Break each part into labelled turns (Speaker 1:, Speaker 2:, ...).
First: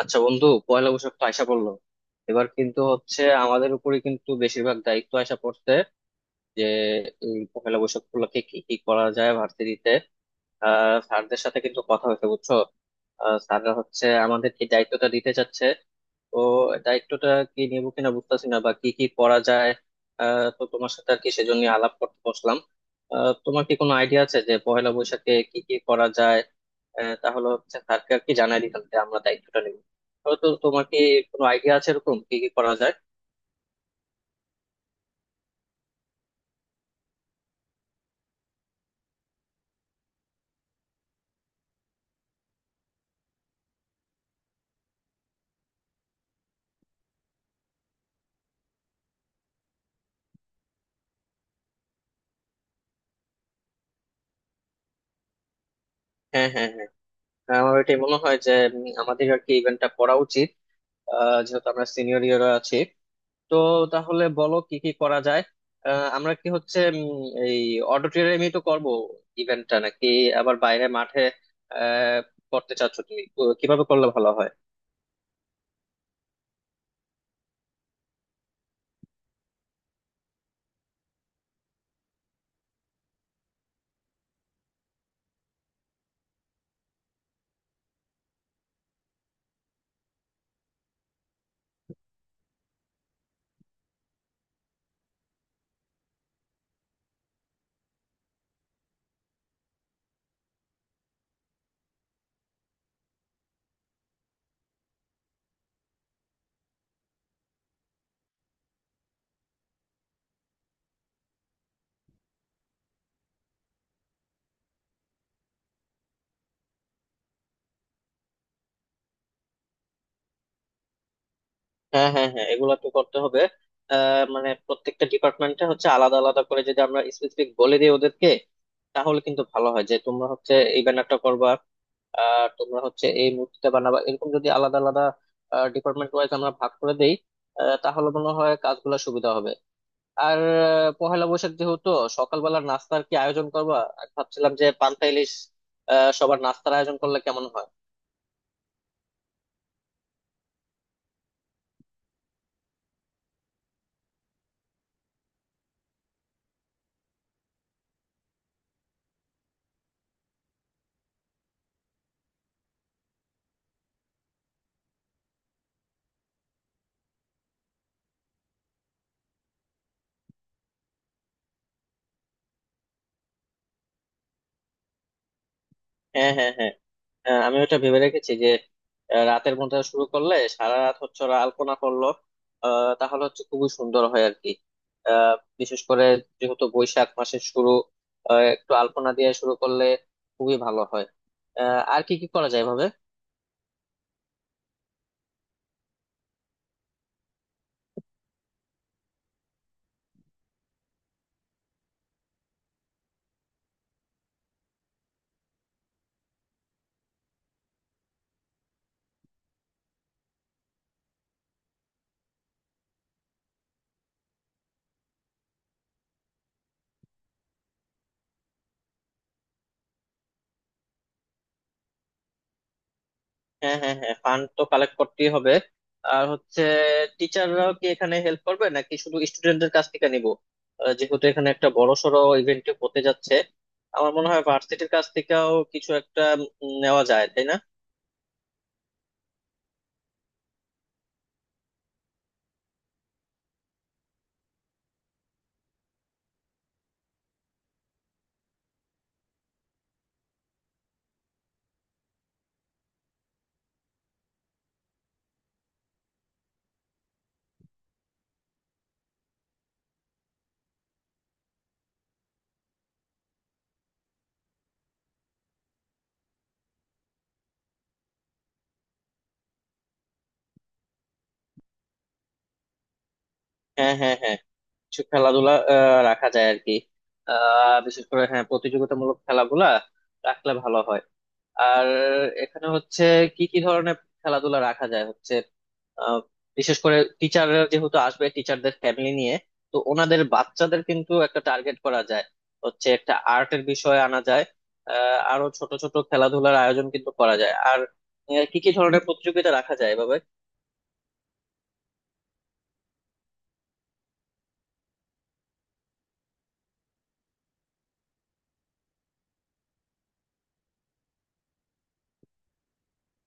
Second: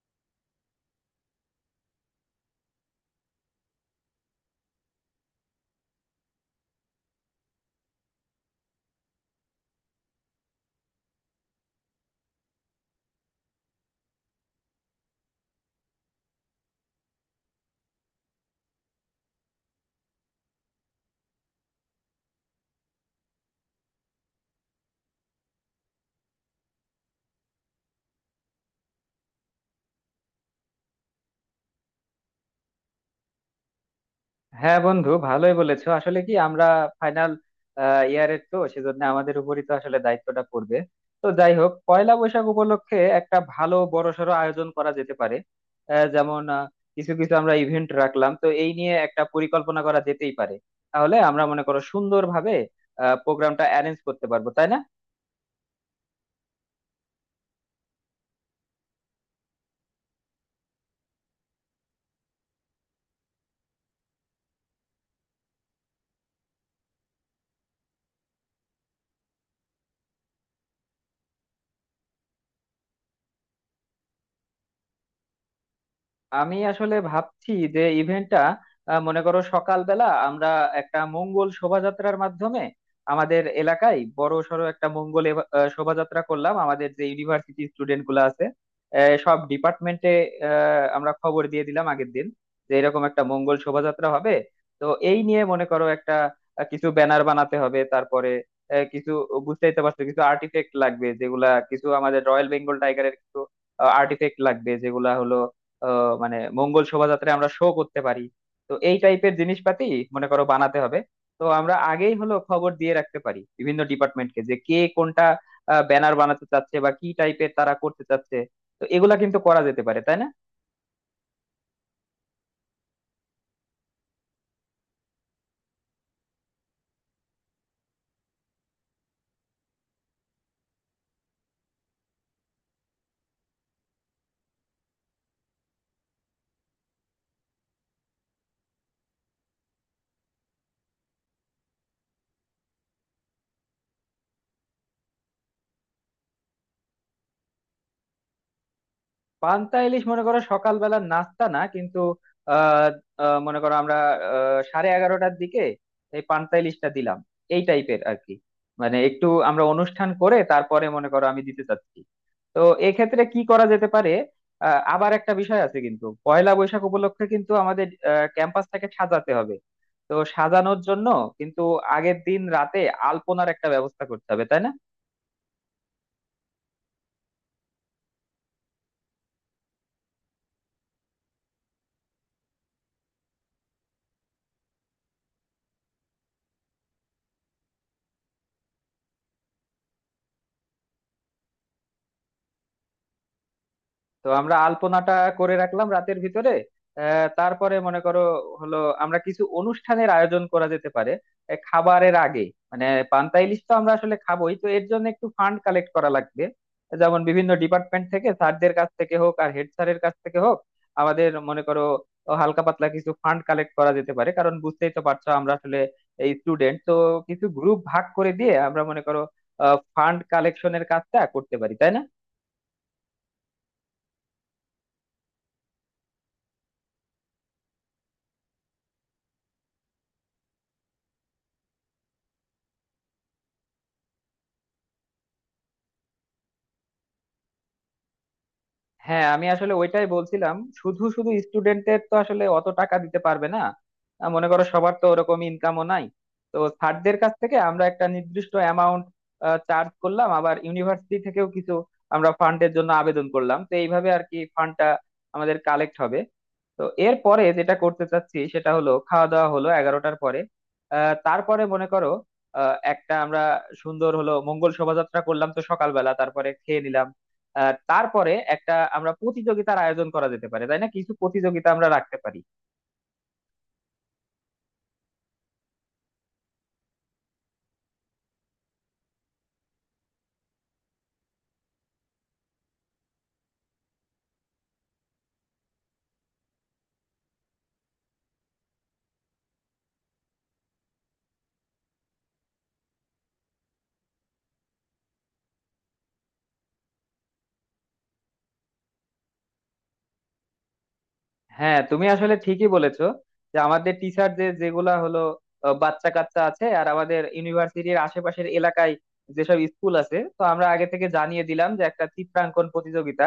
Speaker 1: আচ্ছা বন্ধু, পয়লা বৈশাখ তো আইসা পড়লো। এবার কিন্তু হচ্ছে আমাদের উপরে কিন্তু বেশিরভাগ দায়িত্ব আইসা পড়ছে যে এই পয়লা বৈশাখ উপলক্ষে কি কি করা যায় ভার্সিটিতে। স্যারদের সাথে কিন্তু কথা হয়েছে, বুঝছো? স্যাররা হচ্ছে আমাদের কি দায়িত্বটা দিতে চাচ্ছে। তো দায়িত্বটা কি নিব কিনা বুঝতেছি না, বা কি কি করা যায়। তো তোমার সাথে আর কি সেজন্য আলাপ করতে বসলাম। তোমার কি কোনো আইডিয়া আছে যে পয়লা বৈশাখে কি কি করা যায়? তাহলে হচ্ছে স্যারকে আর কি জানাই দিতাম যে আমরা দায়িত্বটা নেব। তো তোমার কি কোনো আইডিয়া আছে এরকম কি কি করা যায়?
Speaker 2: হ্যাঁ বন্ধু, ভালোই বলেছো। আসলে কি আমরা ফাইনাল ইয়ারের, তো সেজন্য আমাদের উপরই তো আসলে দায়িত্বটা পড়বে। তো যাই হোক, পয়লা বৈশাখ উপলক্ষে একটা ভালো বড়সড় আয়োজন করা যেতে পারে। আহ, যেমন আহ, কিছু কিছু আমরা ইভেন্ট রাখলাম, তো এই নিয়ে একটা পরিকল্পনা করা যেতেই পারে। তাহলে আমরা মনে করো সুন্দরভাবে প্রোগ্রামটা অ্যারেঞ্জ করতে পারবো, তাই না?
Speaker 1: হ্যাঁ, হ্যাঁ, হ্যাঁ। হ্যাঁ, আমার এটা মনে হয় যে আমাদের আর কি ইভেন্টটা করা উচিত। যেহেতু আমরা সিনিয়র ইয়াররা আছি, তো তাহলে বলো কি কি করা যায়। আমরা কি হচ্ছে এই অডিটোরিয়ামে তো করব ইভেন্টটা, নাকি আবার বাইরে মাঠে আহ করতে চাচ্ছ তুমি? তো কিভাবে করলে ভালো হয়?
Speaker 2: আমি আসলে ভাবছি যে ইভেন্টটা, মনে করো সকালবেলা আমরা একটা মঙ্গল শোভাযাত্রার মাধ্যমে আমাদের এলাকায় বড় সড়ো একটা মঙ্গল শোভাযাত্রা করলাম। আমাদের যে ইউনিভার্সিটি স্টুডেন্ট গুলো আছে, সব ডিপার্টমেন্টে আমরা খবর দিয়ে দিলাম আগের দিন, যে এরকম একটা মঙ্গল শোভাযাত্রা হবে। তো এই নিয়ে মনে করো একটা কিছু ব্যানার বানাতে হবে। তারপরে কিছু, বুঝতেই তো পারছো, কিছু আর্টিফেক্ট লাগবে যেগুলা কিছু আমাদের রয়্যাল বেঙ্গল টাইগারের কিছু আর্টিফেক্ট লাগবে, যেগুলা হলো মানে মঙ্গল শোভাযাত্রায় আমরা শো করতে পারি। তো এই টাইপের জিনিসপাতি মনে করো বানাতে হবে। তো আমরা আগেই হলো খবর দিয়ে রাখতে পারি বিভিন্ন ডিপার্টমেন্টকে, যে কে কোনটা ব্যানার বানাতে চাচ্ছে বা কি টাইপের তারা করতে চাচ্ছে। তো এগুলা কিন্তু করা যেতে পারে, তাই না?
Speaker 1: হ্যাঁ, হ্যাঁ, হ্যাঁ, এগুলা তো করতে হবে। মানে প্রত্যেকটা ডিপার্টমেন্টে হচ্ছে আলাদা আলাদা করে যদি আমরা স্পেসিফিক বলে দিই ওদেরকে, তাহলে কিন্তু ভালো হয় যে তোমরা হচ্ছে এই ব্যানারটা করবা আর তোমরা হচ্ছে এই মূর্তিটা বানাবা, এরকম যদি আলাদা আলাদা ডিপার্টমেন্ট ওয়াইজ আমরা ভাগ করে দেই। তাহলে মনে হয় কাজগুলো সুবিধা হবে। আর পহেলা বৈশাখ যেহেতু সকালবেলা নাস্তার কি আয়োজন করবা, আমি ভাবছিলাম যে পান্তা ইলিশ। সবার নাস্তার আয়োজন করলে কেমন হয়?
Speaker 2: পান্তা ইলিশ মনে করো সকালবেলার নাস্তা না কিন্তু। আহ আহ, মনে করো আমরা 11:30টার দিকে এই পান্তা ইলিশটা দিলাম, এই টাইপের আর কি। মানে একটু আমরা অনুষ্ঠান করে তারপরে মনে করো আমি দিতে চাচ্ছি। তো এক্ষেত্রে কি করা যেতে পারে? আবার একটা বিষয় আছে কিন্তু, পয়লা বৈশাখ উপলক্ষে কিন্তু আমাদের ক্যাম্পাসটাকে সাজাতে হবে। তো সাজানোর জন্য কিন্তু আগের দিন রাতে আলপনার একটা ব্যবস্থা করতে হবে, তাই না?
Speaker 1: হ্যাঁ, হ্যাঁ, হ্যাঁ। হ্যাঁ, আমি ওটা ভেবে রেখেছি যে রাতের ঘুমটা শুরু করলে সারা রাত হচ্ছে ওরা আলপনা করলো। তাহলে হচ্ছে খুবই সুন্দর হয় আর কি। আহ, বিশেষ করে যেহেতু বৈশাখ মাসের শুরু, একটু আলপনা দিয়ে শুরু করলে খুবই ভালো হয়। আর কি কি করা যায় ভাবে?
Speaker 2: তো আমরা আলপনাটা করে রাখলাম রাতের ভিতরে। তারপরে মনে করো হলো আমরা কিছু অনুষ্ঠানের আয়োজন করা যেতে পারে, খাবারের আগে। মানে পান্তা ইলিশ তো আমরা আসলে খাবোই, তো এর জন্য একটু ফান্ড কালেক্ট করা লাগবে। যেমন বিভিন্ন ডিপার্টমেন্ট থেকে, স্যারদের কাছ থেকে হোক আর হেড স্যারের কাছ থেকে হোক, আমাদের মনে করো হালকা পাতলা কিছু ফান্ড কালেক্ট করা যেতে পারে। কারণ বুঝতেই তো পারছো আমরা আসলে এই স্টুডেন্ট তো, কিছু গ্রুপ ভাগ করে দিয়ে আমরা মনে করো ফান্ড কালেকশনের কাজটা করতে পারি, তাই না?
Speaker 1: হ্যাঁ, হ্যাঁ, হ্যাঁ, ফান্ড তো কালেক্ট করতেই হবে। আর হচ্ছে টিচাররাও কি এখানে হেল্প করবে নাকি শুধু স্টুডেন্টদের কাছ থেকে নিবো? যেহেতু এখানে একটা বড় সড়ো ইভেন্ট হতে যাচ্ছে, আমার মনে হয় ভার্সিটির কাছ থেকেও কিছু একটা নেওয়া যায়, তাই না?
Speaker 2: হ্যাঁ, আমি আসলে ওইটাই বলছিলাম। শুধু শুধু স্টুডেন্টদের তো আসলে অত টাকা দিতে পারবে না। মনে করো সবার তো ওরকম ইনকামও নাই। তো স্যারদের কাছ থেকে আমরা একটা নির্দিষ্ট অ্যামাউন্ট চার্জ করলাম, আবার ইউনিভার্সিটি থেকেও কিছু আমরা ফান্ডের জন্য আবেদন করলাম। তো এইভাবে আর কি ফান্ডটা আমাদের কালেক্ট হবে। তো এরপরে যেটা করতে চাচ্ছি সেটা হলো, খাওয়া দাওয়া হলো 11টার পরে। আহ, তারপরে মনে করো আহ, একটা আমরা সুন্দর হলো মঙ্গল শোভাযাত্রা করলাম তো সকালবেলা, তারপরে খেয়ে নিলাম। তারপরে একটা আমরা প্রতিযোগিতার আয়োজন করা যেতে পারে, তাই না? কিছু প্রতিযোগিতা আমরা রাখতে পারি।
Speaker 1: হ্যাঁ, হ্যাঁ, হ্যাঁ, কিছু খেলাধুলা রাখা যায় আর কি। বিশেষ করে হ্যাঁ, প্রতিযোগিতামূলক খেলাগুলা রাখলে ভালো হয়। আর এখানে হচ্ছে কি কি ধরনের খেলাধুলা রাখা যায় হচ্ছে আহ, বিশেষ করে টিচাররা যেহেতু আসবে টিচারদের ফ্যামিলি নিয়ে, তো ওনাদের বাচ্চাদের কিন্তু একটা টার্গেট করা যায়। হচ্ছে একটা আর্টের বিষয় আনা যায়। আরো ছোট ছোট খেলাধুলার আয়োজন কিন্তু করা যায়, আর কি কি ধরনের প্রতিযোগিতা রাখা যায় এভাবে?
Speaker 2: হ্যাঁ, তুমি আসলে ঠিকই বলেছো, যে আমাদের টিচার যে যেগুলা হলো বাচ্চা কাচ্চা আছে, আর আমাদের ইউনিভার্সিটির আশেপাশের এলাকায় যেসব স্কুল আছে, তো আমরা আগে থেকে জানিয়ে দিলাম যে একটা চিত্রাঙ্কন প্রতিযোগিতা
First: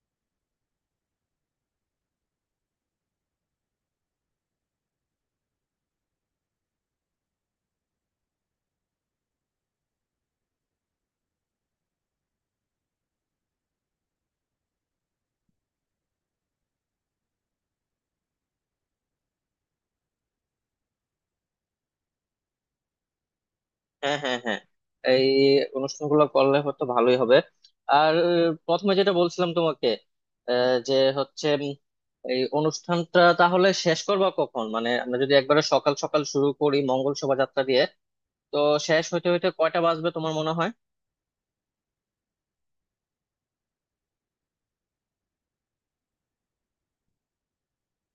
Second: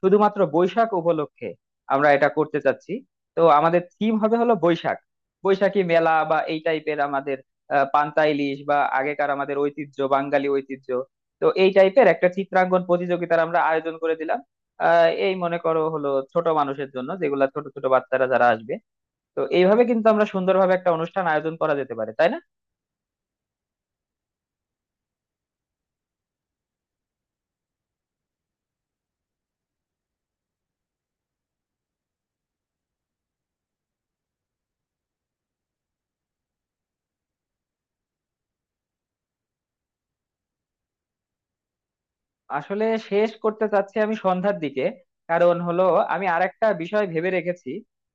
Speaker 2: শুধুমাত্র বৈশাখ উপলক্ষে আমরা এটা করতে চাচ্ছি। তো আমাদের থিম হবে হলো বৈশাখ, বৈশাখী মেলা বা এই টাইপের আমাদের পান্তা ইলিশ বা আগেকার আমাদের ঐতিহ্য, বাঙালি ঐতিহ্য। তো এই টাইপের একটা চিত্রাঙ্কন প্রতিযোগিতার আমরা আয়োজন করে দিলাম। এই মনে করো হলো ছোট মানুষের জন্য, যেগুলা ছোট ছোট বাচ্চারা যারা আসবে। তো এইভাবে কিন্তু আমরা সুন্দরভাবে একটা অনুষ্ঠান আয়োজন করা যেতে পারে, তাই না?
Speaker 1: হ্যাঁ, হ্যাঁ, হ্যাঁ, এই অনুষ্ঠানগুলো করলে হয়তো ভালোই হবে। আর প্রথমে যেটা বলছিলাম তোমাকে, যে হচ্ছে এই অনুষ্ঠানটা তাহলে শেষ করবা কখন? মানে আমরা যদি একবারে সকাল সকাল শুরু করি মঙ্গল শোভাযাত্রা দিয়ে, তো শেষ হইতে হইতে কয়টা বাজবে তোমার মনে হয়?
Speaker 2: আসলে শেষ করতে চাচ্ছি আমি সন্ধ্যার দিকে। কারণ হলো, আমি আরেকটা বিষয় ভেবে রেখেছি।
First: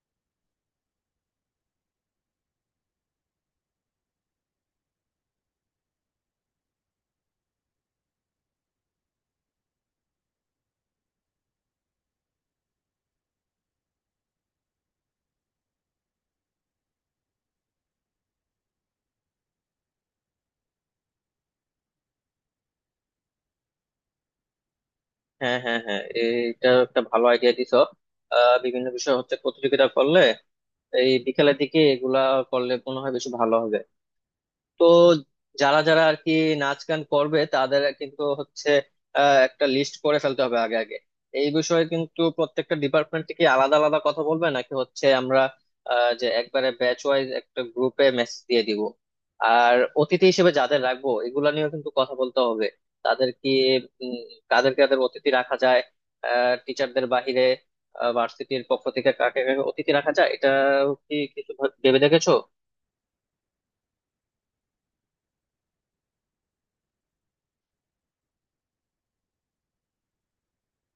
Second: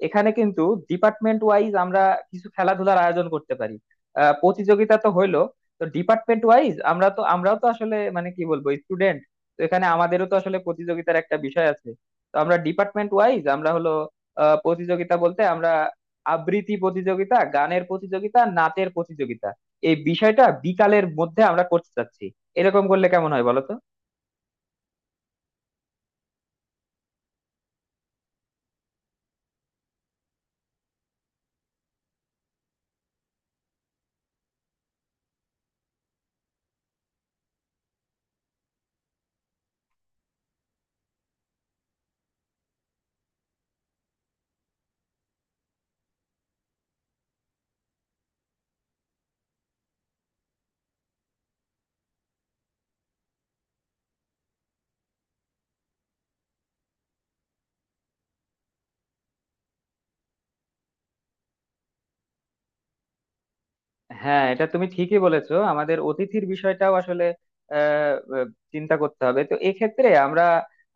Speaker 2: এখানে কিন্তু ডিপার্টমেন্ট ওয়াইজ আমরা কিছু খেলাধুলার আয়োজন করতে পারি। প্রতিযোগিতা তো হইলো, তো ডিপার্টমেন্ট ওয়াইজ আমরাও তো আসলে, মানে কি বলবো, স্টুডেন্ট, তো এখানে আমাদেরও তো আসলে প্রতিযোগিতার একটা বিষয় আছে। তো আমরা ডিপার্টমেন্ট ওয়াইজ হলো প্রতিযোগিতা বলতে আমরা আবৃত্তি প্রতিযোগিতা, গানের প্রতিযোগিতা, নাচের প্রতিযোগিতা, এই বিষয়টা বিকালের মধ্যে আমরা করতে চাচ্ছি। এরকম করলে কেমন হয় বলো তো?
Speaker 1: হ্যাঁ, হ্যাঁ, হ্যাঁ, এইটা একটা ভালো আইডিয়া দিছো। বিভিন্ন বিষয় হচ্ছে প্রতিযোগিতা করলে এই বিকেলের দিকে এগুলা করলে মনে হয় বেশি ভালো হবে। তো যারা যারা আর কি নাচ গান করবে তাদের কিন্তু হচ্ছে একটা লিস্ট করে ফেলতে হবে আগে আগে। এই বিষয়ে কিন্তু প্রত্যেকটা ডিপার্টমেন্ট কি আলাদা আলাদা কথা বলবে নাকি হচ্ছে আমরা যে একবারে ব্যাচ ওয়াইজ একটা গ্রুপে মেসেজ দিয়ে দিব? আর অতিথি হিসেবে যাদের রাখবো এগুলা নিয়েও কিন্তু কথা বলতে হবে। তাদের কি উম, কাদের কাদের অতিথি রাখা যায় টিচারদের বাহিরে? ভার্সিটির পক্ষ থেকে কাকে কাকে অতিথি রাখা যায়, এটা কি কিছু ভেবে দেখেছো?
Speaker 2: হ্যাঁ, এটা তুমি ঠিকই বলেছো, আমাদের অতিথির বিষয়টাও আসলে আহ, আহ, চিন্তা করতে হবে। তো এক্ষেত্রে আমরা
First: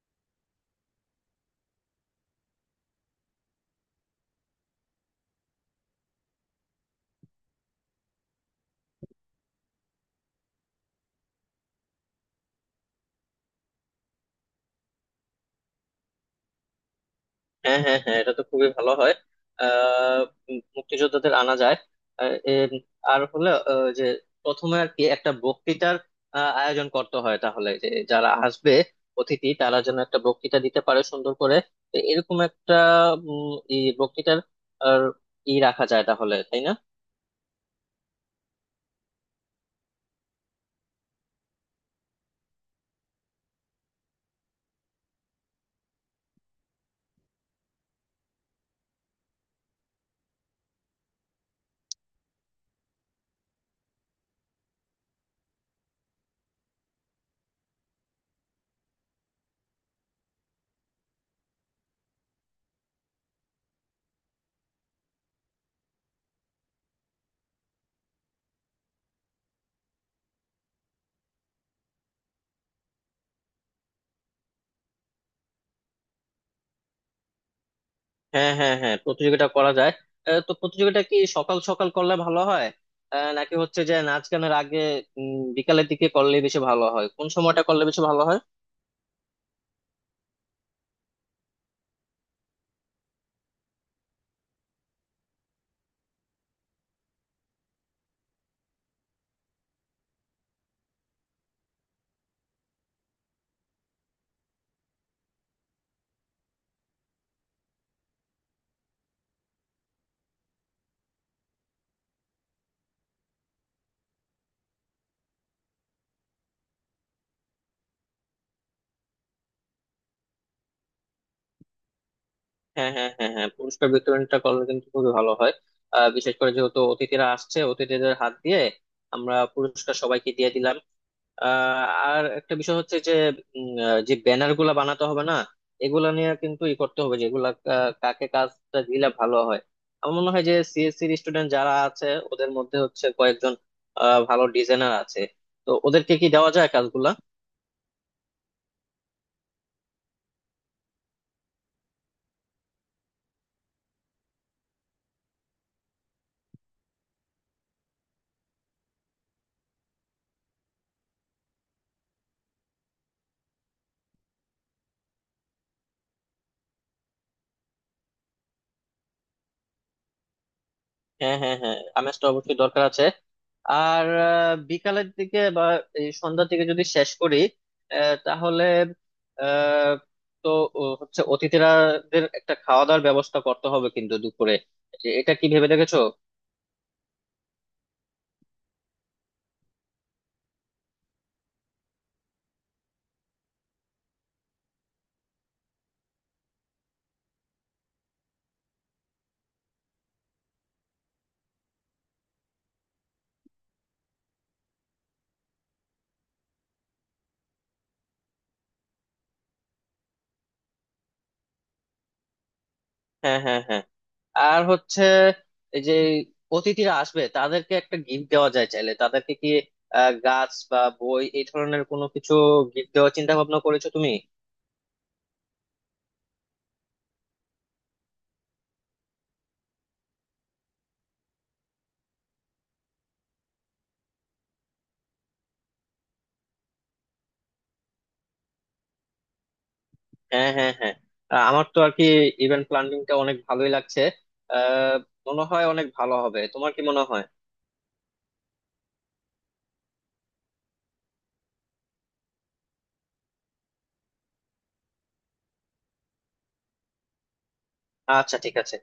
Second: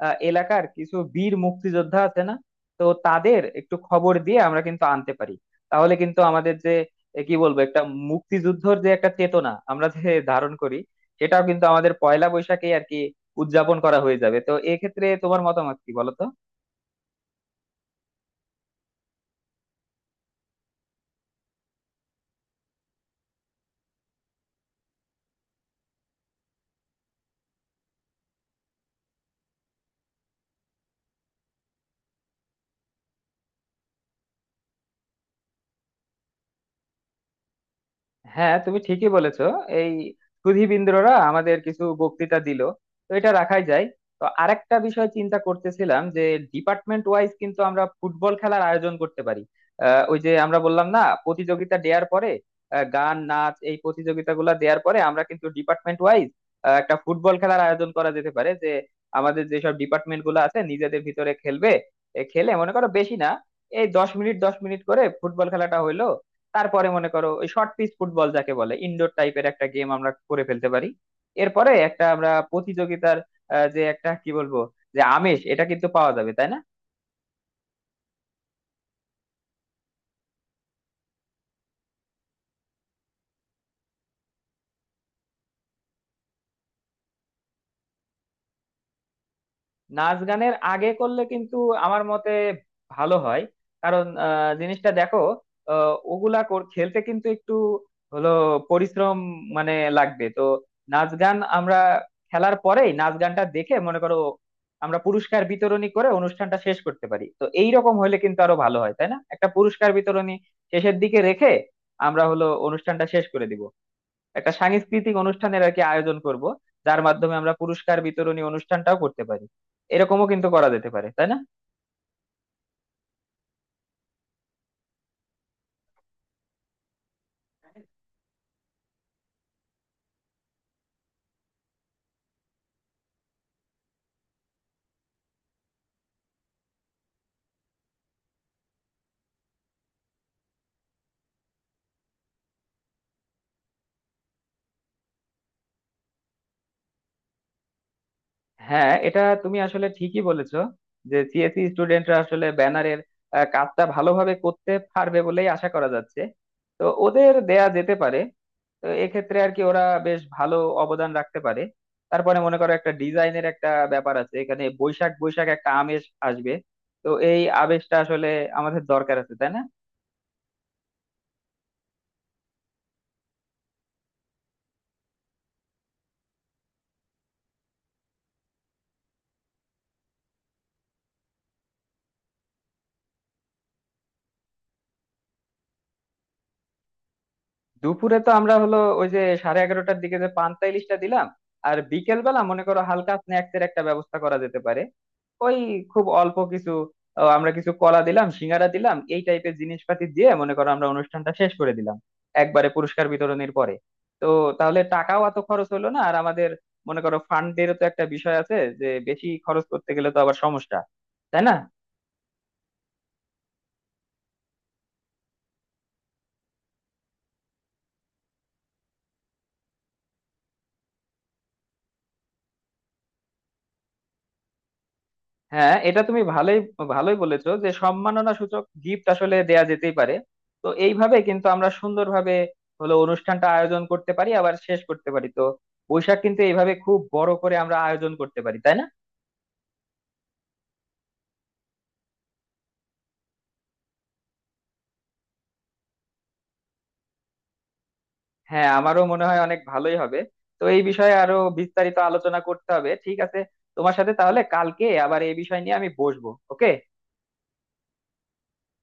Speaker 2: এলাকার কিছু বীর মুক্তিযোদ্ধা আছে না, তো তাদের একটু খবর দিয়ে আমরা কিন্তু আনতে পারি। তাহলে কিন্তু আমাদের যে কি বলবো, একটা মুক্তিযুদ্ধর যে একটা চেতনা আমরা যে ধারণ করি, সেটাও কিন্তু আমাদের পয়লা বৈশাখে আর কি উদযাপন করা হয়ে যাবে। তো এক্ষেত্রে তোমার মতামত কি বলো তো?
Speaker 1: হ্যাঁ, হ্যাঁ, হ্যাঁ, এটা তো খুবই ভালো হয়। আহ মুক্তিযোদ্ধাদের আনা যায়। আর এর- আর হলো যে প্রথমে আর কি একটা বক্তৃতার আয়োজন করতে হয় তাহলে, যে যারা আসবে অতিথি তারা যেন একটা বক্তৃতা দিতে পারে সুন্দর করে। তো এরকম একটা ই বক্তৃতার আর, ই রাখা যায় তাহলে, তাই না?
Speaker 2: হ্যাঁ, তুমি ঠিকই বলেছো। এই সুধীবৃন্দরা আমাদের কিছু বক্তৃতা দিল, তো এটা রাখাই যায়। তো আরেকটা বিষয় চিন্তা করতেছিলাম, যে ডিপার্টমেন্ট ওয়াইজ কিন্তু আমরা ফুটবল খেলার আয়োজন করতে পারি। ওই যে আমরা বললাম না, প্রতিযোগিতা দেওয়ার পরে গান নাচ এই প্রতিযোগিতাগুলো দেওয়ার পরে আমরা কিন্তু ডিপার্টমেন্ট ওয়াইজ একটা ফুটবল খেলার আয়োজন করা যেতে পারে, যে আমাদের যেসব ডিপার্টমেন্ট গুলো আছে নিজেদের ভিতরে খেলবে। এ খেলে মনে করো বেশি না, এই দশ মিনিট 10 মিনিট করে ফুটবল খেলাটা হইলো। তারপরে মনে করো ওই শর্ট পিচ ফুটবল যাকে বলে, ইনডোর টাইপের একটা গেম আমরা করে ফেলতে পারি। এরপরে একটা আমরা প্রতিযোগিতার যে একটা কি বলবো, যে আমেজ, এটা কিন্তু পাওয়া যাবে, তাই না?
Speaker 1: হ্যাঁ, হ্যাঁ, হ্যাঁ, প্রতিযোগিতা করা যায়। তো প্রতিযোগিতা কি সকাল সকাল করলে ভালো হয়? নাকি হচ্ছে যে নাচ গানের আগে, বিকালের দিকে করলে বেশি ভালো হয়? কোন সময়টা করলে বেশি ভালো হয়?
Speaker 2: নাচ গানের আগে করলে কিন্তু আমার মতে ভালো হয়। কারণ জিনিসটা দেখো, খেলতে কিন্তু একটু হলো পরিশ্রম মানে লাগবে তো। নাচ গান আমরা খেলার পরেই নাচ গানটা দেখে মনে করো আমরা পুরস্কার বিতরণী করে অনুষ্ঠানটা শেষ করতে পারি। তো এই রকম হলে কিন্তু আরো ভালো হয়, তাই না? একটা পুরস্কার বিতরণী শেষের দিকে রেখে আমরা হলো অনুষ্ঠানটা শেষ করে দিব। একটা সাংস্কৃতিক অনুষ্ঠানের আর কি আয়োজন করব, যার মাধ্যমে আমরা পুরস্কার বিতরণী অনুষ্ঠানটাও করতে পারি। এরকমও কিন্তু করা যেতে পারে, তাই না?
Speaker 1: হ্যাঁ, হ্যাঁ, হ্যাঁ, হ্যাঁ, পুরস্কার বিতরণটা করলে কিন্তু খুবই ভালো হয়। বিশেষ করে যেহেতু অতিথিরা আসছে, অতিথিদের হাত দিয়ে আমরা পুরস্কার সবাইকে দিয়ে দিলাম। আর একটা বিষয় হচ্ছে যে যে ব্যানার গুলা বানাতে হবে না? এগুলা নিয়ে কিন্তু ই করতে হবে যে এগুলা কাকে কাজটা দিলে ভালো হয়। আমার মনে হয় যে সিএসসি স্টুডেন্ট যারা আছে ওদের মধ্যে হচ্ছে কয়েকজন ভালো ডিজাইনার আছে। তো ওদেরকে কি দেওয়া যায় কাজগুলা?
Speaker 2: হ্যাঁ, এটা তুমি আসলে ঠিকই বলেছো, যে সিএসসি স্টুডেন্টরা আসলে ব্যানারের কাজটা ভালোভাবে করতে পারবে বলেই আশা করা যাচ্ছে। তো ওদের দেয়া যেতে পারে। তো এক্ষেত্রে আর কি ওরা বেশ ভালো অবদান রাখতে পারে। তারপরে মনে করো একটা ডিজাইনের একটা ব্যাপার আছে, এখানে বৈশাখ বৈশাখ একটা আমেজ আসবে। তো এই আবেশটা আসলে আমাদের দরকার আছে, তাই না?
Speaker 1: হ্যাঁ, হ্যাঁ, হ্যাঁ, আমেজটা অবশ্যই দরকার আছে। আর বিকালের দিকে বা এই সন্ধ্যার দিকে যদি শেষ করি, তাহলে, আহ, তো ও হচ্ছে অতিথিরাদের একটা খাওয়া দাওয়ার ব্যবস্থা করতে হবে কিন্তু দুপুরে। এটা কি ভেবে দেখেছো?
Speaker 2: দুপুরে তো আমরা হলো ওই যে 11:30টার দিকে যে পান্তা ইলিশটা দিলাম, আর বিকেল বেলা মনে করো হালকা স্ন্যাক্স এর একটা ব্যবস্থা করা যেতে পারে। ওই খুব অল্প কিছু, আমরা কিছু কলা দিলাম, সিঙ্গারা দিলাম, এই টাইপের জিনিসপাতি দিয়ে মনে করো আমরা অনুষ্ঠানটা শেষ করে দিলাম, একবারে পুরস্কার বিতরণের পরে। তো তাহলে টাকাও এত খরচ হলো না। আর আমাদের মনে করো ফান্ডেরও তো একটা বিষয় আছে, যে বেশি খরচ করতে গেলে তো আবার সমস্যা, তাই না?
Speaker 1: হ্যাঁ, হ্যাঁ, হ্যাঁ। আর হচ্ছে এই যে অতিথিরা আসবে, তাদেরকে একটা গিফট দেওয়া যায় চাইলে। তাদেরকে কি গাছ বা বই এই ধরনের কোনো কিছু গিফট দেওয়ার চিন্তা ভাবনা করেছো তুমি?
Speaker 2: হ্যাঁ, এটা তুমি ভালোই ভালোই বলেছো, যে সম্মাননা সূচক গিফট আসলে দেয়া যেতেই পারে। তো এইভাবে কিন্তু আমরা সুন্দরভাবে হলো অনুষ্ঠানটা আয়োজন করতে পারি, আবার শেষ করতে পারি। তো বৈশাখ কিন্তু এইভাবে খুব বড় করে আমরা আয়োজন করতে পারি, তাই না?
Speaker 1: হ্যাঁ, হ্যাঁ, হ্যাঁ। আমার তো আর কি ইভেন্ট প্ল্যানিংটা অনেক ভালোই লাগছে। আহ মনে হয় অনেক ভালো হবে। তোমার কি মনে হয়?
Speaker 2: হ্যাঁ, আমারও মনে হয় অনেক ভালোই হবে। তো এই বিষয়ে আরো বিস্তারিত আলোচনা করতে হবে, ঠিক আছে? তোমার সাথে তাহলে কালকে আবার এই বিষয় নিয়ে আমি বসবো, ওকে।
Speaker 1: আচ্ছা, ঠিক আছে।